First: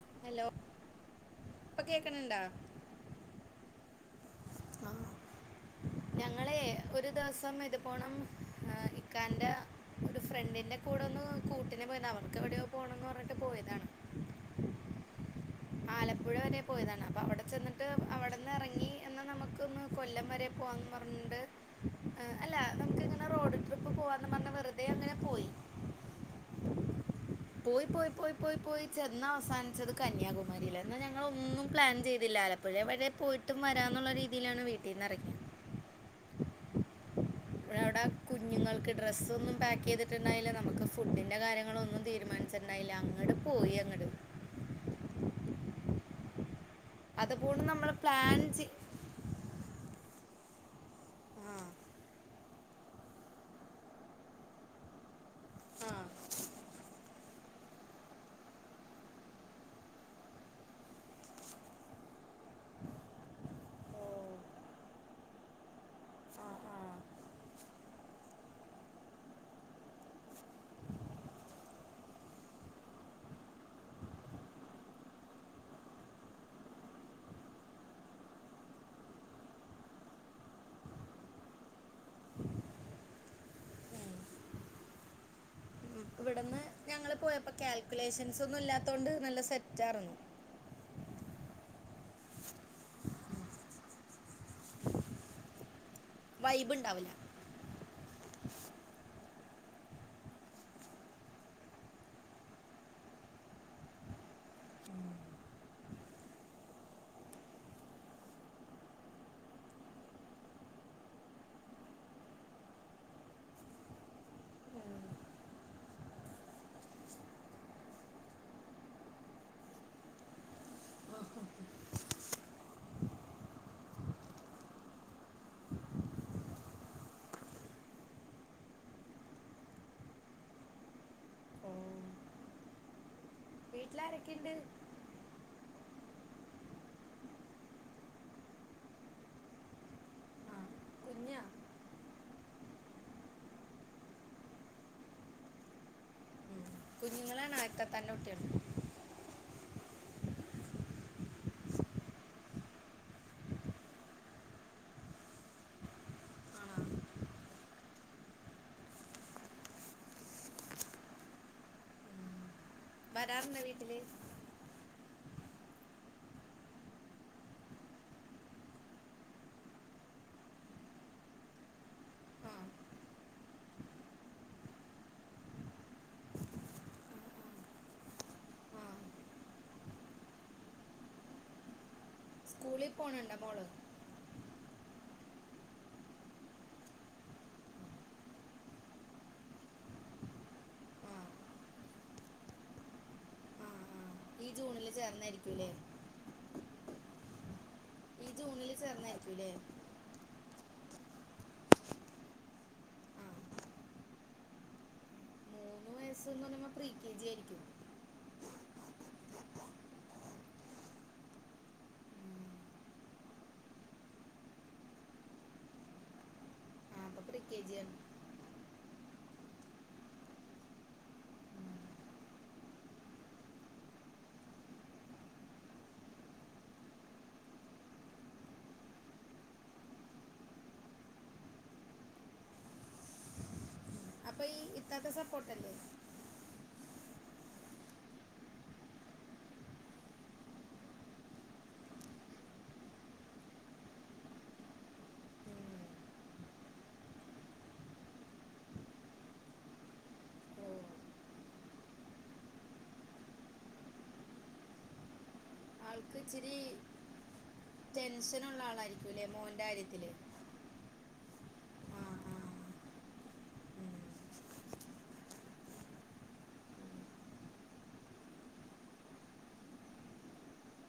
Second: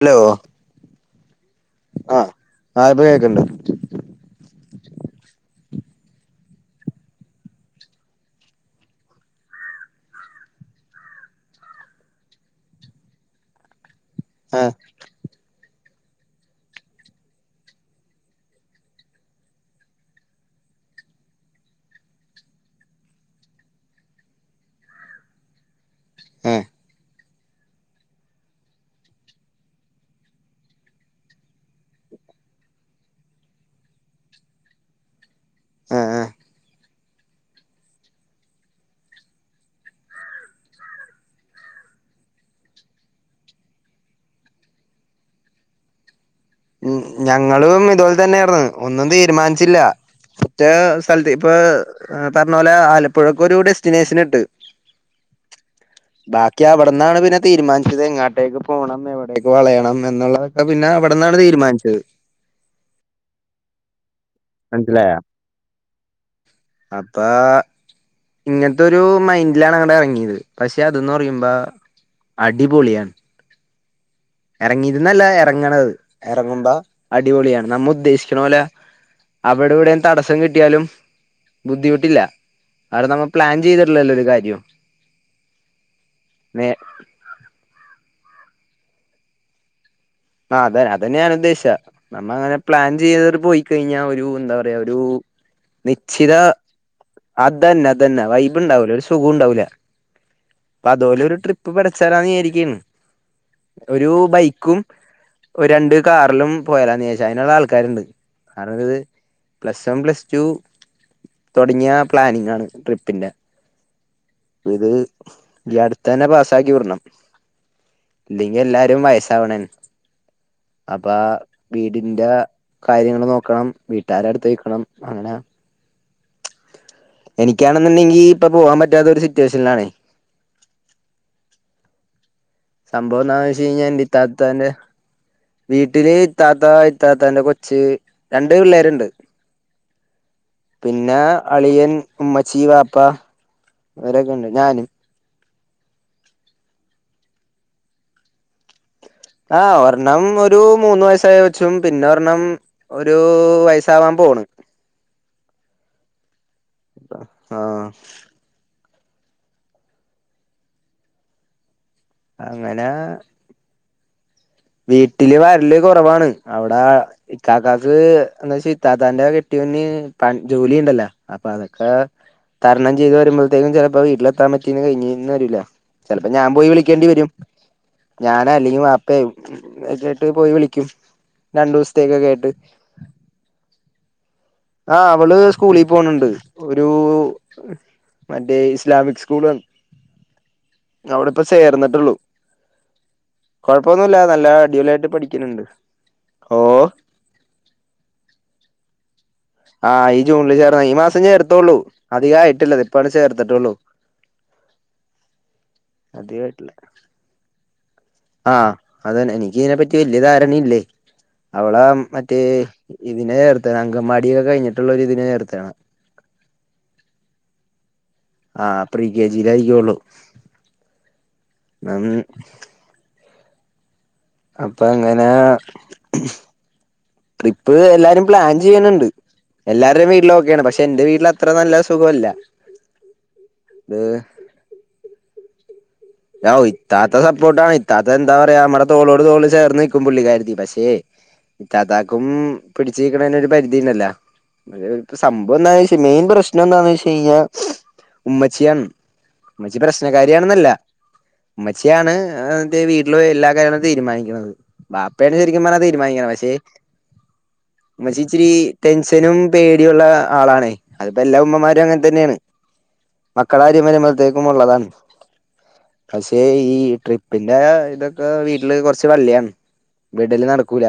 Hello. ഇപ്പം കേക്ക്‌ണുണ്ടോ? ആഹ് ഇപ്പം കേക്ക്‌ണ്ട്. മാങ്ങ. ഞങ്ങളെ ഒരു ദിവസം ഇത്പോണം ഏഹ് ഇക്കാന്റെ. ഒരു ഫ്രണ്ടിന്റെ കൂടെ ഒന്ന് കൂട്ടിന് പോയതാ അവർക്ക് എവിടെയോ പോണംന്ന് പറഞ്ഞിട്ട് പോയതാണ്. ആഹ്. ആലപ്പുഴ വരെ പോയതാണ് അപ്പൊ അവിടെ ചെന്നിട്ട് അവിടെന്ന് ഇറങ്ങി എന്നാ നമുക്കൊന്ന് കൊല്ലം വരെ പോവാന്ന്. പറ്ഞ്ഞിണ്ട്. ഏഹ് അല്ല നമുക്ക് ങ്ങനെ റോഡ് ട്രിപ്പ് പോവാന്നും പറഞ്ഞ് വെറുതെ അങ്ങനെ പോയി. ഉം. പോയി പോയി പോയി പോയി പോയി ചെന്ന് അവസാനിച്ചത് കന്യാകുമാരി. ന്നാ ഞങ്ങളൊന്നും പ്ലാൻ ചെയ്തില്ല. ആലപ്പുഴ വരെ പോയിട്ടും വരാന്നുള്ള രീതിയിലാണ് വീട്ടീന്ന് ഇറങ്ങിയെ. ആഹ് ആഹ്. പ്പഴ അവ്ടെ കുഞ്ഞുങ്ങൾക്ക് ഡ്രസ്സ് ഒന്നും പാക്ക് ചെയ്തിട്ടുണ്ടായീല. നമുക്ക് ഫുഡിന്റെ കാര്യങ്ങളൊന്നും തീരുമാനിച്ച- ണ്ടായില്ല അങ്ങട് പോയി അങ്ങട്. ഉം. അതുപോലെ ഞങ്ങളും നമ്മൾ ഇതുപോലെ പ്ലാൻ തന്നെയാർന്ന്. ചെയ് ഒന്നും തീരുമാനിച്ചില്ല. മറ്റേ സ്ഥലത്ത് ആ ഇപ്പൊ- പറഞ്ഞ പോലെ ആലപ്പുഴക്കൊരു ഡെസ്റ്റിനേഷൻ ഇട്ട്. ആ ബാക്കി അവട്ന്നാണ് പിന്നെ തീരുമാനിച്ചത് എങ്ങാട്ട- എവിടേക്ക് പോണം, എവിടേക്ക് വളയണം, എന്നുള്ളതൊക്കെ പിന്നെ അവിടെന്നാണ് തീരുമാനിച്ചത്. ഓ മനസിലായോ? ആ ആ അപ്പൊ. ഇങ്ങൻത്തൊരു മൈൻഡിലാണ് അങ്ങടെറങ്ങിയത്. പക്ഷെ അതെന്ന് പറയുമ്പോ അടിപൊളിയാണ്. ഇറങ്ങിയര്ന്നല്ല ഇറങ്ങണത് ഇറങ്ങുമ്പോ അടിപൊളിയാണ്. നമ്മ ഉദ്ദേശിക്ക്ണ പോലെ- അവടെ ഇവടേം തടസ്സം കിട്ടിയാലും. ബുദ്ധിമുട്ടില്ല. അത് നമ്മൾ പ്ലാൻ ചെയ്തിട്ട്ല്ലല്ലോ ഒരു കാര്യോം. ഇന്ക്ക് ഇവടന്ന് ഞങ്ങള് പോയപ്പോ കാൽക്കുലേഷൻസ് ഒന്നും ഇല്ലാത്തോണ്ട് നല്ല സെറ്റാർന്നു. ആഹ് അതെ അതന്നെ ഞാൻ ഉദ്ദേശിച്ചേ നമ്മൾ അങ്ങനെ പ്ലാൻ ചെയ്യാതെ പോയി കഴിഞ്ഞാ ഒരു എന്താ പറയാ ഒരു നിശ്ചിത വൈബ് ഉണ്ടാവില്ല അതന്നെ അതന്നെ വൈബ് ഉണ്ടാവൂല ഒരു സുഖം ഉണ്ടാവൂല. പ്പൊ അതോലെ ഒരു ട്രിപ്പ് പടച്ചാലാന്ന് വിചാരിക്കാണ് ഒരു ബൈക്കും. ഒരു രണ്ട് കാറിലും പോയാലോന്നാച്ചെ അയിന്ള്ള ആൾക്കാരുണ്ട് അതായത്. പ്ലസ് വൺ, പ്ലസ് ടു തൊട്ങ്ങിയ പ്ലാനിങ്ങ് ആണ് ട്രിപ്പിന്റെ. ഇത് ഈ അട്ത്തന്നെ പാസ്സാക്കി വിടണം. ഇല്ലെങ്കി എല്ലാരും വയസ്സാവണെണ് [inaudible] അപ്പൊ വീടിന്റെ കാര്യങ്ങൾ നോക്കണം വീട്ടുകാരെ അടുത്ത് നിക്കണം അങ്ങനെ എനിക്കാണെന്നുണ്ടെങ്കി ഇപ്പൊ പോവാൻ പറ്റാത്ത ഒരു സിറ്റുവേഷനിലാണേ ഓ സംഭവം എന്താന്ന് വെച്ച് കഴിഞ്ഞാല് വീട്ടിലാരൊക്കെ ഉണ്ട് ഇത്താത്താന്റെ വീട്ടില് ഇത്താത്ത ഇത്താത്തന്റെ കൊച്ച് രണ്ട് പിള്ളേരുണ്ട്. ആഹ് പിന്ന അളിയൻ ഉമ്മച്ചി വാപ്പ ഇവരൊക്കെ ഉണ്ട് ഞാന് കുഞ്ഞുങ്ങളെണോ ഇത്തത്താന്റെ കുട്ടിയാള് ആഹ് ഒരെണ്ണം ഒരു മൂന്ന് വയസ്സായ കൊച്ചും പിന്നെ ഒരെണ്ണം- ഒരു വയസാവാൻ പോണ് ആണോ ആഹ് അങ്ങന വരാറുണ്ട വീട്ടില് വീട്ടില് വരല് കുറവാണ് അവട ഇക്കാക്കാക്ക് എന്താ വെച്ച ഇത്താത്താന്റെ കെട്ടിയോന് ജോലി ഉണ്ടല്ലോ അപ്പൊ അതൊക്കെ ആ തരണം ചെയ്ത് വരുമ്പോഴത്തേക്കും ചിലപ്പോ വീട്ടിലെത്താൻ പറ്റീന്ന് കഴിഞ്ഞന്ന് വരൂല്ല ചിലപ്പോ ഞാൻ പോയി വിളിക്കേണ്ടി വരും ഞാനോ അല്ലെങ്കി ആ വാപ്പെയൊ [unintelligible] കേട്ട് പോയി വിളിക്കും രണ്ടു ദിവസത്തേക്കൊക്കായിട്ട് സ്കൂളി പോണ് ണ്ട മോള് ആഹ് അവള് സ്കൂളിൽ പോണണ്ട് ഒരു മറ്റേ ഇസ്ലാമിക് സ്കൂള് അവിടെപ്പ ചേർന്നിട്ടുള്ളു ആ, ആ. കൊഴപ്പൊന്നുല്ല നല്ല ഈ ജൂണിൽ അടിപൊളിയായിട്ട് പഠിക്കണണ്ട്. ചേർന്നായിരിക്കൂലേ ഓ ഈ ജൂണില് ചേർന്നായിരിക്കൂല്ലേ ആഹ് ഈ ജൂണില് ചേർന്ന ഈ മാസം ചേർത്തുള്ളൂ അധിക ആയിട്ടില്ലത് ഇപ്പട് ചേർത്തിട്ടുള്ളൂ ഉം അധികായിട്ടില്ല ആഹ് അതാണ് എനിക്ക് ഇതിനെപ്പറ്റി വലിയ ധാരണയില്ലേ അവള മറ്റേ ഇതിനെ ചേർത്താണ് അങ്കനവാടിയൊക്കെ കഴിഞ്ഞിട്ടുള്ളൊര് ഇതിനെ ചേർത്താണ് പ്രിക്കേജിയാണ് ആഹ് പ്രീ കെജിയിലയിരിക്കുള്ളൂ [unintelligible] അപ്പൊ അങ്ങന ട്രിപ്പ് എല്ലാരും പ്ലാൻ ചെയ്യണണ്ട് എല്ലാവരുടെയും വീട്ടിലോക്കെയാണ് പക്ഷെ എന്റെ വീട്ടിൽ അത്ര നല്ല സുഖല്ല ഇപ്പൊ ഈ ഇത്താത്ത സപ്പോട്ടല്ലേ ഇത്താത്ത സപ്പോർട്ട് ആണ് ഇത്താത്ത എന്താ പറയാ നമ്മടെ തോളോട് തോള് ചേർന്ന് നിക്കും പുള്ളിക്കാരിത്തി പക്ഷെ ഇത്താത്താക്കും പിടിച്ചു നിക്കണേന് ഒരു പരിധി ഉണ്ടല്ലോ ഇപ്പ സംഭവം എന്താന്ന് ഉം. വച്ചാ മെയിൻ പ്രശ്നം എന്താന്ന് വെച്ച കഴിഞ്ഞാ ഉമ്മച്ചിയാണ് ഉമ്മച്ചി ഓ പ്രശ്നകാരിയാണെന്നല്ല ഉമ്മച്ചിയാണ് ന്റെ വീട്ടില് എല്ലാ കാര്യങ്ങളും തീരുമാനിക്കുന്നത് ബാപ്പേ ആണ് ശരിക്കും പറഞ്ഞാ ആൾക്ക് തീരുമാനിക്കണത് പക്ഷേ ഇച്ചിരി ഉമ്മച്ചി ഇച്ചിരി ടെൻഷനുള്ള ആളായിരിക്കൂലേ ടെൻഷനും മോൻ്റെ പേടിയും ഉള്ള കാര്യത്തില് ആളാണെ അതിപ്പോ എല്ലാ ഉമ്മമാരും ആ അങ്ങനെ ആ തന്നെയാണ് മക്കളകാര്യം വരുമ്പോഴത്തേക്കും ഉള്ളതാണ് പക്ഷെ ഈ ട്രിപ്പിന്റെ ഇതൊക്കെ വീട്ട്ല് കൊറച്ച് വള്ളിയാണ് വിടല് നടക്കൂല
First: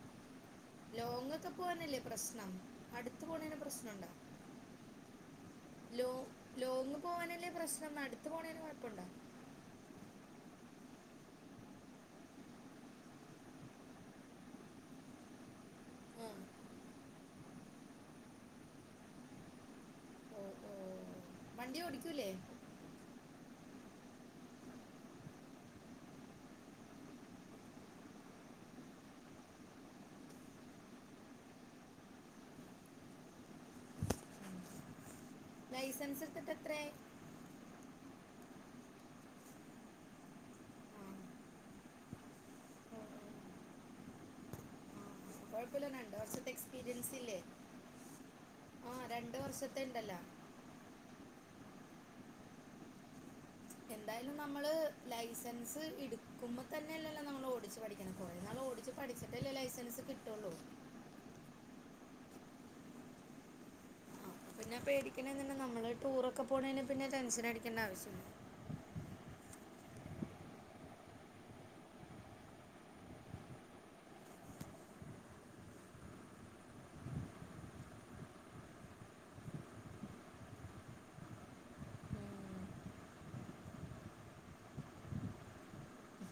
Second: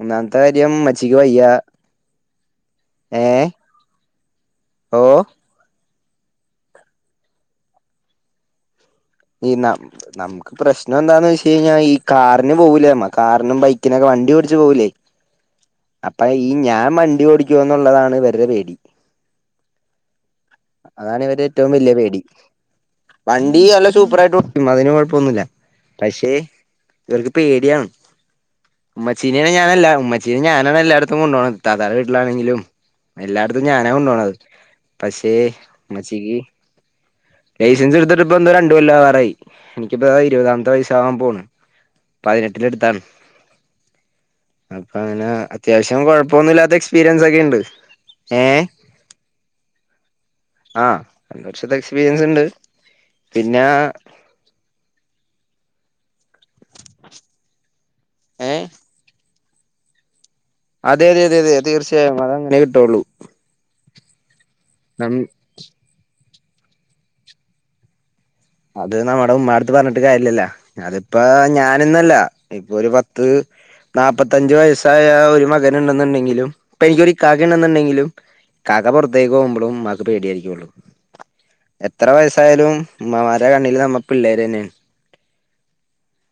ഒന്നാമ്ത്ത കാര്യം ഇമ്മച്ചിക്ക് ലോങ് വയ്യ ഒക്കെ ഏഹ് പ്രശ്നണ്ടോ ഓഹ് ലോ ലോങ്ങ് പോവാനല്ലേ പ്രശ്നം അട്ത്ത് പോണേന് കൊഴപ്പണ്ടോ ഈ നമ് നമ്ക്ക് പ്രശ്ന എന്താന്ന് വെച്ച് കഴിഞ്ഞാ ഈ കാറിന് പോവൂലേ നമ്മ കാറിനും ബൈക്കിനൊക്കെ വണ്ടി ഓടിച്ച് പോവൂലേ അപ്പൊ ആ, ഈ ഞാ വണ്ടി ഓടിക്കോന്നുള്ളതാണ് ഇവര്ടെ പേടി ഓ ഓ അതാണ് ഇവര്‌ടേ ഏറ്റവും വണ്ടി വല്ലേ പേടി ഓടിക്കൂലേ വണ്ടി നല്ല സൂപ്പറായിട്ട് ഓടിക്കും അതിന് കൊഴപ്പൊന്നുല്ല പക്ഷെ ഇവർക്ക് പേടിയാണ് ഇമ്മച്ചീ നേൺ ഞാനല്ല ഉമ്മച്ചീനെ ഞാനാണ് എല്ലാട്ത്തും കൊണ്ടാണത് ത്താത്താടെ വീട്ട്ലാണെങ്കിലും എല്ലാട്ത്തും ഞാനാ കൊണ്ടോണത് പക്ഷേ ലൈസൻസ് ഉമ്മച്ചിക്ക് ഇട്ത്ത്ട്ട് എത്രയായി ലൈസൻസ് ഇട്തിത്തിട്ട് ഇപ്പ ഇന്ന് രണ്ട് കൊല്ല ആവാറായി എനിക്കിപ്പ ഇരു വതാമത്തെ വയസ്സാവാ ആ പോണ് പതിനെട്ടില് ഇട്ത്താണ് [inaudible] അപ്പ അങ്ങനെ കുഴപ്പമില്ല അത്യാവശ്യം രണ്ട് വർഷത്തെ കൊഴപ്പൊന്നുല്ലാത്ത എക്സ്പീരൻസ് ഒക്കെ ഇണ്ട് ഏഹ് ആഹ് രണ്ട് വർഷത്ത ഇണ്ടല്ല ആഹ് രണ്ട് വർഷത്ത എക്സ്പീരിയൻസ് ഇണ്ട് പിന്നെ എന്തായാലും നമ്മള് ലൈസൻസ് ഇട്ക്കുമ്പോ തന്നെല്ലല്ലോ നമ്മൾ ഓടിച്ച പഠിക്ക്ണ് കൊറേ ഏ നാള് ഓടിച്ച് പഠിച്ചിട്ടല്ലേ ലൈസൻസ് കിട്ടൊള്ളൂ അതെ അതെ അതെ അതെ തീർച്ചയായും അത് അങ്ങനെ കിട്ടൊള്ളൂ ആ, അപ്പൊ പിന്നെ പേടിക്കണ എന്തിനാ നമ്മൾ ടൂറെക്കെ പോണേന് പിന്നെ ടെൻഷൻ അടിക്കണ്ട ആവശ്യ അത് നമ്മടെ ഉമ്മാട്ത്ത് പറഞ്ട്ട് കാര്യല്ലല്ലോ അത്പ്പോ ഞാനന്നല്ല ഇപ്പൊ ഒരു പത്ത് നാപ്പത്തഞ്ച് വയസ്സായ ഒരു മകനുണ്ടെന്നുണ്ടെങ്കിലും ഇപ്പ എനിക്കൊരു ഇകാക്ക ഇണ്ടന്നുണ്ടെങ്കിലും ഇക്കാക പൊറത്തേക്ക് പോവുമ്പളും ഉമ്മാക്ക് പേടിയായിരിക്കൊള്ളു എത്ര വയസ്സായാലും ഉമ്മമാരെ കണ്ണില് നമ്മ പിള്ളേരന്നെ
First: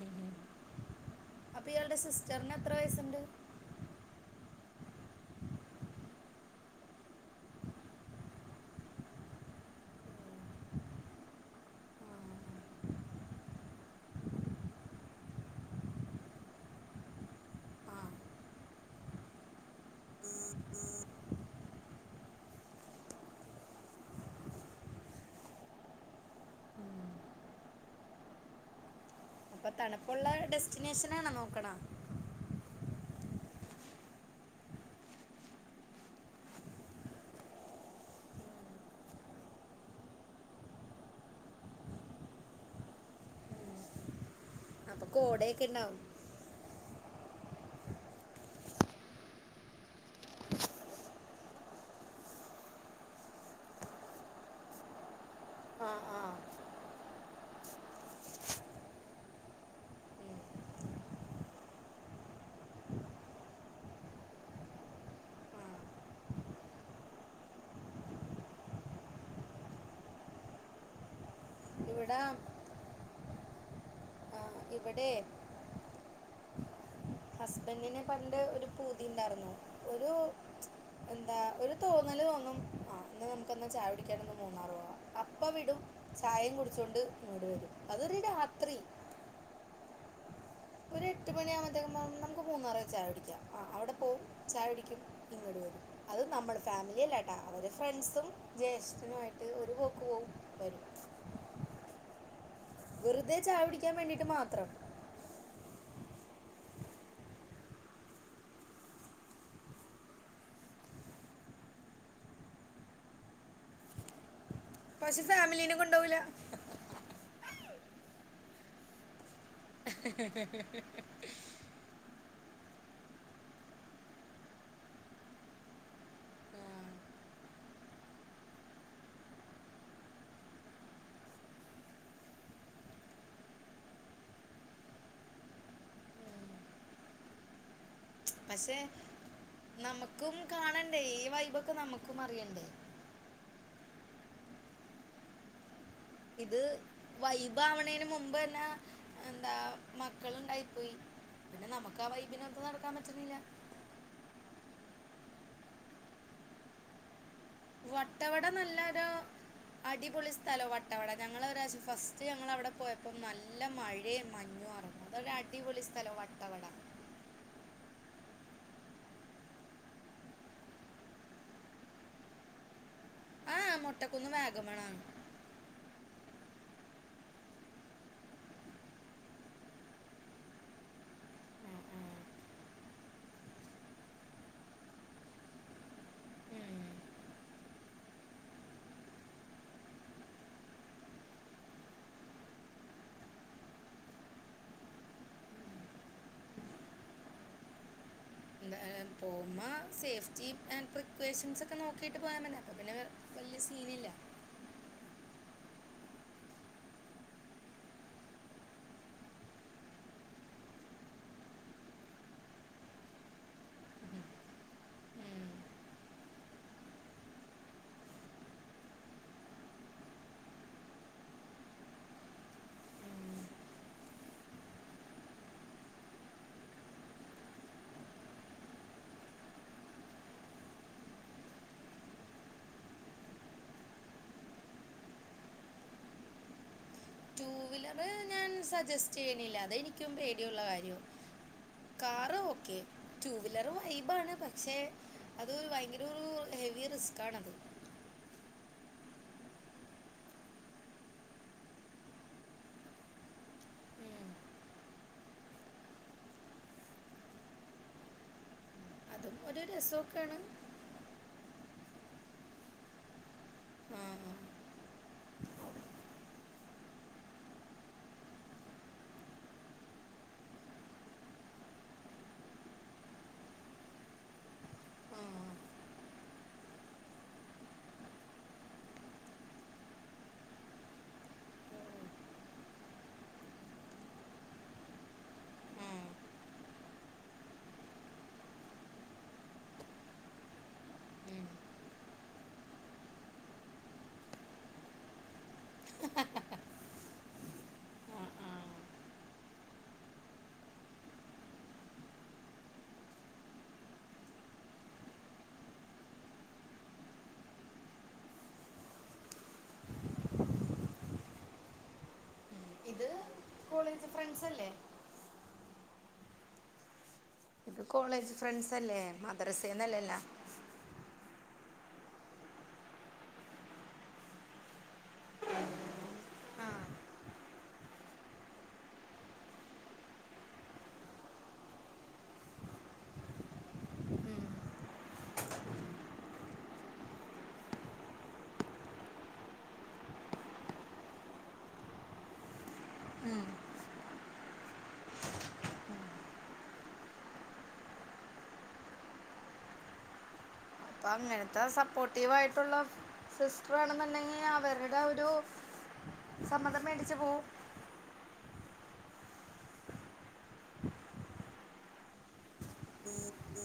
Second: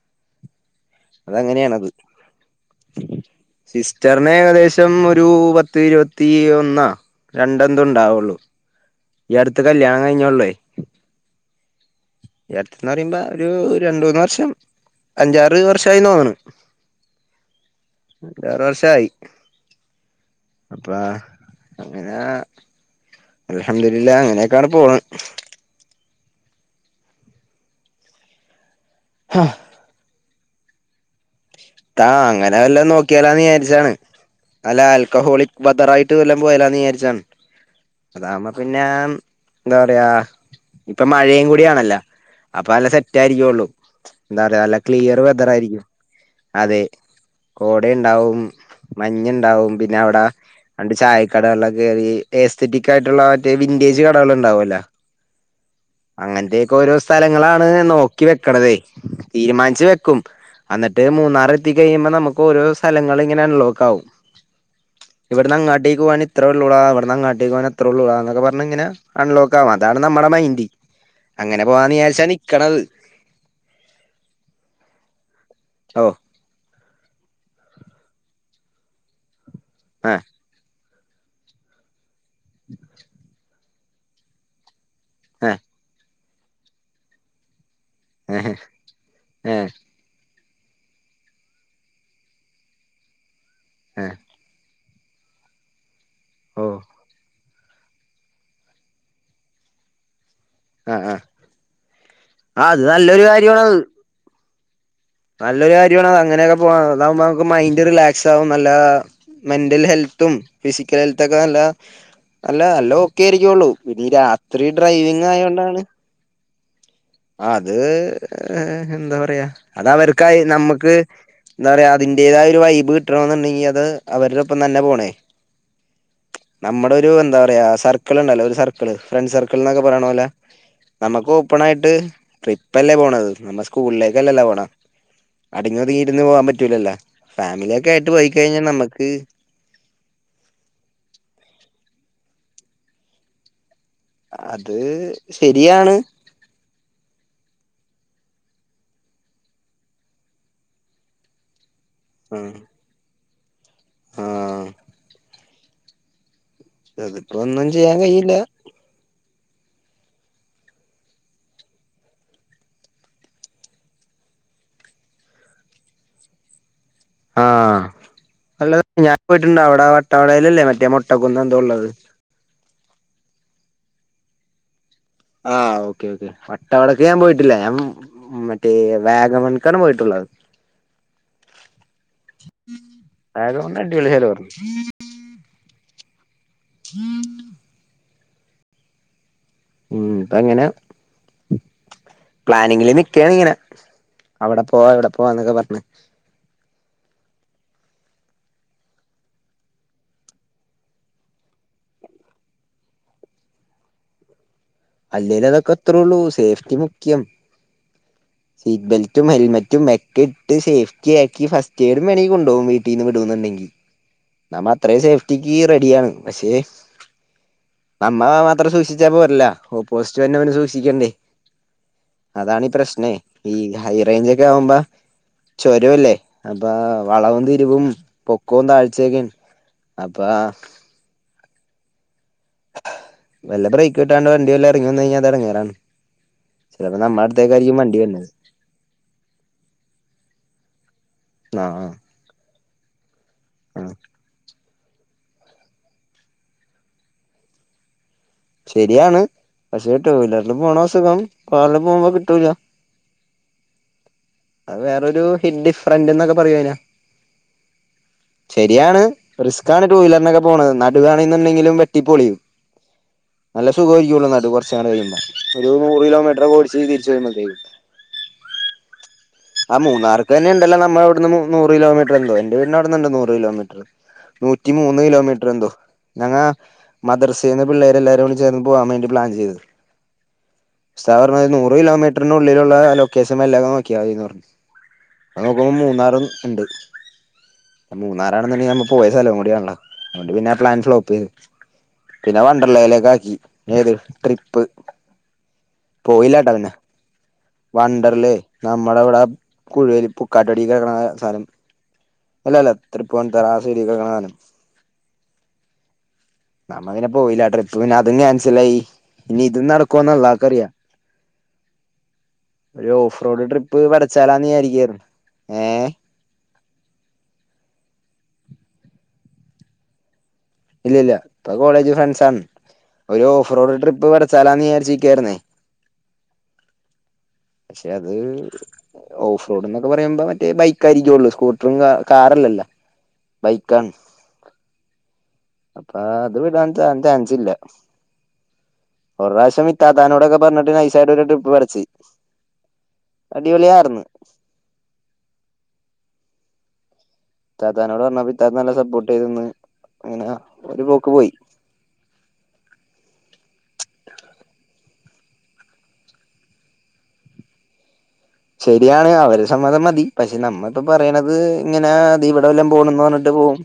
ഉം അപ്പ ഇയാളുടെ സിസ്റ്റർന് എത്ര വയസ്സ്ണ്ട് സിസ്റ്റർന് ഏകദേശം ഒരു പത്ത് ഇരുപത്തി ഒന്നാ രണ്ടെതൊ ഇണ്ടാ വൊള്ളൂ ഈ അട്ത്ത് കല്യാണം കഴിഞ്ഞൊള്ളയ് ഈ അടുത്ത്ന്ന് പറിമ്പോ ഒരു രണ്ടു മൂന്ന് വർഷം അഞ്ചാറ് വർഷായിന്ന് തോന്ന്ണ് ആ അഞ്ചാറ് വർഷായി അപ്പാ അങ്ങനാ അൽഹംദുലില്ലാ അങ്ങനെയൊക്ക ആണ് പോണ് ഹാ ഇപ്പ തണ്പ്പുള്ള ഡെസ്റ്റിനേഷനാണോ നോ താ അങ്ങനെ വല്ലോം നോക്കിയാലാന്ന് വിചാരിച്ചാണ് അല്ല ആൽക്കഹോളിക് ബദറായിട്ട് വല്ലോം പോയാലാന്ന് വിചാരിച്ചാണ് അതാവുമ്പോ പിന്നെ എന്താ പറയാ ഇപ്പ മഴയും കൂടിയാണല്ലോ അപ്പ നല്ല സെറ്റായിരിക്കൊള്ളൂ എന്താ പറയ നല്ല അപ്പൊ ക്ലിയറ് വെതർ കോടയൊക്കെ ആരിക്കും ഉണ്ടാവും അതെ കോടെണ്ടാവും മഞ്ഞുണ്ടാവും പിന്നെ അവിടെ രണ്ട് ചായക്കടകളിലൊക്ക ക്കേറി ഏയ്സ്തറ്റിക് ആയിട്ടുള്ള മറ്റേ വിൻറ്റേജ് കടകൾ ഉണ്ടാവൊല്ല ആ ആ അങ്ങൻത്തെ ക്കോരോ സ്ഥലങ്ങളാണ് നോക്കി വെക്കണതേ തീരുമാനിച്ചു വെക്കും എന്നിട്ട് മൂന്ന് ന്നാറെത്തി കഴിയുമ്പോൾ നമുക്ക് ഓരോരോ സ്ഥലങ്ങള്ങ്ങനെ അൺലോക്ക് ആകും ഇവിടുന്ന് അങ്ങാട്ടേക്ക് പോകാനിത്രയേ ഉള്ളു ടാ ഇവിടന്ന് അങ്ങട്ടേക്ക് പോവാൻ അത്ര ഉള്ളു ഡാ എന്നൊക്കെ പറഞ്ഞങ്ങനെ അൺലോക്ക് ആവും അതാണ് നമ്മുടെ മൈൻഡ് അങ്ങനെ പോവാന്ന് ഇവിടെ വിചാരിച്ചാ നിക്കണത് ആ, ഇവിടെ ഓ ഹസ്ബൻഡിന് പണ്ട് ഒരു പൂതിണ്ടാര്ന്നു ഒരു ആ എന്താ ഒരു തോന്നൽ തോന്നും ആ ഇന്ന് നമുക്ക് ഒന്ന് ചായ കുടിക്കാൻ ഒന്ന് മൂന്നാറ് പോകാം ആ അപ്പംവിടും ചായയും കുടിച്ചോണ്ട് ഇങ്ങോട് വരും അതൊരു രാത്രി ഏ ഒരു എട്ട് മണിയാകുമ്പഴത്തേക്കും പറയും നമുക്ക് മൂന്നാറ് പോയി ചായ കുടിക്കാം ആഹ് അവിടെ ആ പോവും ചായ കുടിക്കും ഇങ്ങോട്ട് വരും അത് നമ്മള് ഓ ഫാമിലിയല്ല കേട്ടോ അവർ ഫ്രണ്ട്സും ജ്യേഷ്ഠനുമായിട്ട് ഒരു പോക്ക് പോകും വരും ആഹ് ആഹ് അത് നല്ലൊരു കാര്യമാണത് വേണ്ടീട്ട് മാത്രം നല്ല കാര്യവാണ് അങ്ങനെയൊക്കെ പോണത് അതാകുമ്പോ നമുക്ക് മൈന്റ് റിലാക്സ് ആകും നല്ല മെന്റൽ ഹെൽത്തും ഫിസിക്കൽ ഹെൽത്തൊക്കെ നല്ല അല്ല എല്ലാം ഒക്കെ ആയിരിക്കുള്ളൂ ഇനി രാത്രി ഡ്രൈവിങ്ങ് ആയൊണ്ടാണ് കൊണ്ടോവൂല അത് എഹ് എന്താ പറയാ അത് അവർക്കായി നമ്മക്ക് എന്താ പറയാ അതിന്റേതായ ഒരു വൈബ് കിട്ടണെന്നുണ്ടെങ്കിൽ അത് അവരോടൊപ്പം തന്നെ പോണേ നമ്മുടെ ഒരു എന്താ പറയാ സർക്കിൾ ഇണ്ടല്ലോ ഒരു സർക്കിൾ ഫ്രണ്ട് സർക്കിൾ എന്നൊക്കെ പറയണ പോലെ നമുക്ക് ഓപ്പൺ ആയിട്ട് ട്രിപ്പല്ലേ പോണത് നമ്മ സ്കൂളിലേക്കല്ലല്ലേ പോണ് അടങ്ങി ഒതുങ്ങി ഇരുന്ന് പോവാൻ പറ്റൂലല്ലോ ഫാമിലിയൊക്കെ ആയിട്ട് പോയിക്കഴിഞ്ഞാൽ പക്ഷെ നമുക്ക് നമുക്കും കാണണ്ടേ ഈ വൈബൊക്കെ നമ്മുക്കും അറിയണ്ടേ അത് ശരിയാണ് ഇത് വൈബാവണേന് മുമ്പ് അന്നെ എന്താ മക്കള്ണ്ടായിപ്പോയി പിന്നെ നമുക്ക് ആ വൈബിന് ഒത്ത് നടക്കാൻ പറ്റുന്നില്ല ആഹ് [unintelligible] പ്പളൊന്നും ചെയ് വട്ടവട നല്ലൊരു അടിപൊളി സ്ഥലവാ വട്ടവട ഞങ്ങള് ഒരു പ്രാവശ്യം ഫസ്റ്റ് ഞങ്ങളവിടെ പോയപ്പോൾ നല്ല മഴയും മഞ്ഞും ആർന്നു നല്ല അടി പൊളി സ്ഥലമാ വട്ടവട ആഹ് അല്ല് ഞാൻ പോയിട്ടുണ്ട് അവിടെ വട്ടവടയിലല്ലേ മറ്റേ മൊട്ട കുന്ന് എന്തോ ഉള്ളത് ഏഹ് ഹേ മൊട്ടക്കുന്ന് വാഗമൺ ആണ് ആഹ് ഓക്കെ ഓക്കെ വട്ടവടക്ക് ഞാൻ പോയിട്ടില്ല ഞാൻ മറ്റേ വാഗമൺക്കാണ് പോയിട്ടുള്ളത് ആഹ് ആഹ് വാഗമൺ അടിപൊളിസ്ഥലവാണ് ഉം ഉം ഉം പ്പങ്ങനെ പ്ലാനിങ്ങില് നിക്കേണ് ഇങ്ങനെ അവിടെ പോവാ ഇവിടെ പോവാ എന്നൊക്കെ പറഞ്ഞ് എന്താലും പോകുമ്മ സേഫ്റ്റി ആൻഡ് പ്രിക്കോഷൻസ് ഒക്കെ നോക്കിയിട്ട് പോയാമതി അപ്പൊ പിന്നെ വല്ല്യ സീനില്ല അല്ലേൽ അതൊക്കെ അത്രേള്ളൂ സേഫ്റ്റി മുഖ്യം [inaudible] സീറ്റ് ബെൽറ്റും ഹെൽമറ്റും മെക്കെ ഇട്ട് സേഫ്റ്റിയാക്കി ഫസ്റ്റ് എയ്ഡും മേണമെങ്കി കൊണ്ടപോകും വീട്ടിൽ നിന്ന് വിടുന്നുണ്ടെങ്കി നമ്മ അത്രയും സേഫ്റ്റിക്ക് റെഡിയാണ് പക്ഷേ നമ്മ മാത്രം സൂക്ഷിച്ചാപ്പോരല്ലോ ഓപ്പോസിറ്റ് വരുന്നവനും സൂക്ഷിക്കണ്ടേ? അതാണീ പ്രശ്നേ ഈ ഹൈറേഞ്ചക്കെ ആവുമ്പോ ചോരവല്ലേ അപ്പ വളവും തിരിവും പൊക്കവും താഴ്ച്ചയൊക്കെ അപ്പാ വല്ല ബ്രേക്ക് കിട്ടാണ്ട് വണ്ടി വല്ലാം ഇറങ്ങി വന്ന കഴിഞ്ഞാ അത് എട്ങ്ങേറാണ് ചെലപ്പോ നമ്മ റ്റുവീലർ ഞാൻ സജസ്റ്റയ്യണില്ല അതെനിക്കും പേടിയുള്ള കാര്യവ ന്നാ കാറ് ഓക്കെ റ്റുവീലറ് വൈബാണ് പ ക്ഷെ അത് ഭയങ്കരൊരു ഹെവി റിസ്ക്കാണത് ശരിയാണ് പക്ഷെ റ്റുവീലറിൽ പോണ സുഖം കാറില് പോകുമ്പോ കിട്ടൂല [inaudible] അത് വേറൊരു ഹിന്ദി ഫ്രണ്ട് ന്നൊക്കെ പറയുനാ ശരിയാണ് അതും ഒരു റിസ്ക്കാണ് രസമൊക്കെയാണ് റ്റുവീലറിനൊക്കെ പോണത് നടുവണന്നുണ്ടെങ്കിലും വെട്ടി പോളിയും നല്ല ആ സുഖമായിരിക്കുള്ളു നടു കുറച്ചങ്ങട് കഴിയുമ്പോ ഒരു നൂറ് കിലോമീറ്ററോ ഓടിച്ച് തിരിച്ചു വരുമ്പത്തേക്ക് ആ മൂന്നാർക്കന്നെ ഉണ്ടല്ലോ നമ്മള അവിടുന്ന് മു നൂറ് കിലോമീറ്ററേന്തോ എന്റെ വീടിന്റെ അവിടുന്ന്ണ്ട് നൂറ് കിലോമീറ്റർ നൂറ്റിമൂന്ന് ആ കിലോമീറ്റർ എന്തോ ഞങ്ങ മദ്രസെന്ന് പിള്ളേരെല്ലാരും ചേർന്ന് പോകാ വേണ്ടി പ്ലാൻ ചെയ്ത് സ്താദ് പറഞ്ഞ് നൂറ് കിലോമീറ്ററിനുള്ളിലുള്ള ലൊക്കേഷൻ വല്ലോം നോക്കിയാമതിന്ന് പറഞ്ഞ് അത് നോക്കുമ്പോ ആ, മൂന്നാറും ഇണ്ട് മൂന്നാറാണെന്നെ നമ്മ പോയ സ്ഥലം കൂടാണല്ല അത് കൊണ്ട് പിന്നെ പ്ലാൻ ഫ്ലോപ്പെയ്ത് ഉം. പിന്നെ വണ്ടർലേലാക്കി ഏത് ട്രിപ്പ് പോയില്ലട്ടാ പിന്നെ ആ, വണ്ടർല്ലേ ആ. നമ്മുടെ ഇവിടെ കുഴുവ [unintelligible] സ്ഥലം അല്ലല്ല തൃപ്പൂണിതറ ആ [unintelligible] നമ്മള ഇങ്ങെ പോയില്ല ട്രിപ്പ് പിന്നെ അതും ക്യാൻസിലായി ഇനി ഇതും നടക്കുവന്ന് അള്ളാക്കറിയാം [inaudible] ഒരു off road trip college friends അല്ലേ പടച്ചാലാന്നിരിക്കായിരുന്നു ഏഹ് ഇത് കോളേജ് ഫ്രണ്ട്സ് അല്ലേ മദ്രസന്നല്ലേല്ല ഇല്ലല്ല ഇപ്പൊ കോളേജ് ഫ്രണ്ട്സാണ് ഒരു ഓഫ് റോഡ് ട്രിപ്പ് പെടച്ചാലാന്ന് വിചാരിച്ചിരിക്കായിരുന്നേ ആ ക്ഷെ അത് ഓഫ് റോഡ് എന്നൊക്കെ പറയുമ്പോ മറ്റേ ബൈക്കായിരിക്കുള്ളൂ സ്കൂട്ടറും കാറല്ലല്ല ബൈക്കാണ് പ്പോ അത് വിടാൻ ചാ ചാൻസില്ല ഒരു പ്രാവശ്യം ഇത്താത്താനോടൊക്കെ പറഞ്ഞിട്ട് നൈസായിട്ട് ഒരു ട്രിപ്പ് വരച്ച് അടിപളിയായിര്ന്ന് ഇത്താത്താനോട് പറഞ്ഞപ്പ ഇത്താ നല്ല സപ്പോർട്ട് ചെയ്ത്ന്ന് ഇങ്ങനെ [unintelligible] ത്ര സപ്പോർട്ടീവായിട്ടുള്ള സിസ്റ്റർ ആണെന്നുണ്ടെങ്കി അവരുടെ ഒരു സമ്മതം മേടിച്ച് പോവും ശരിയാണ് അവരെ സമ്മതം മതി പക്ഷെ നമ്മളിപ്പോ പറയണത് ഇങ്ങനെ ദേ ഇവടെ വല്ലോം പോണന്ന് പറഞ്ഞിട്ട് പോവും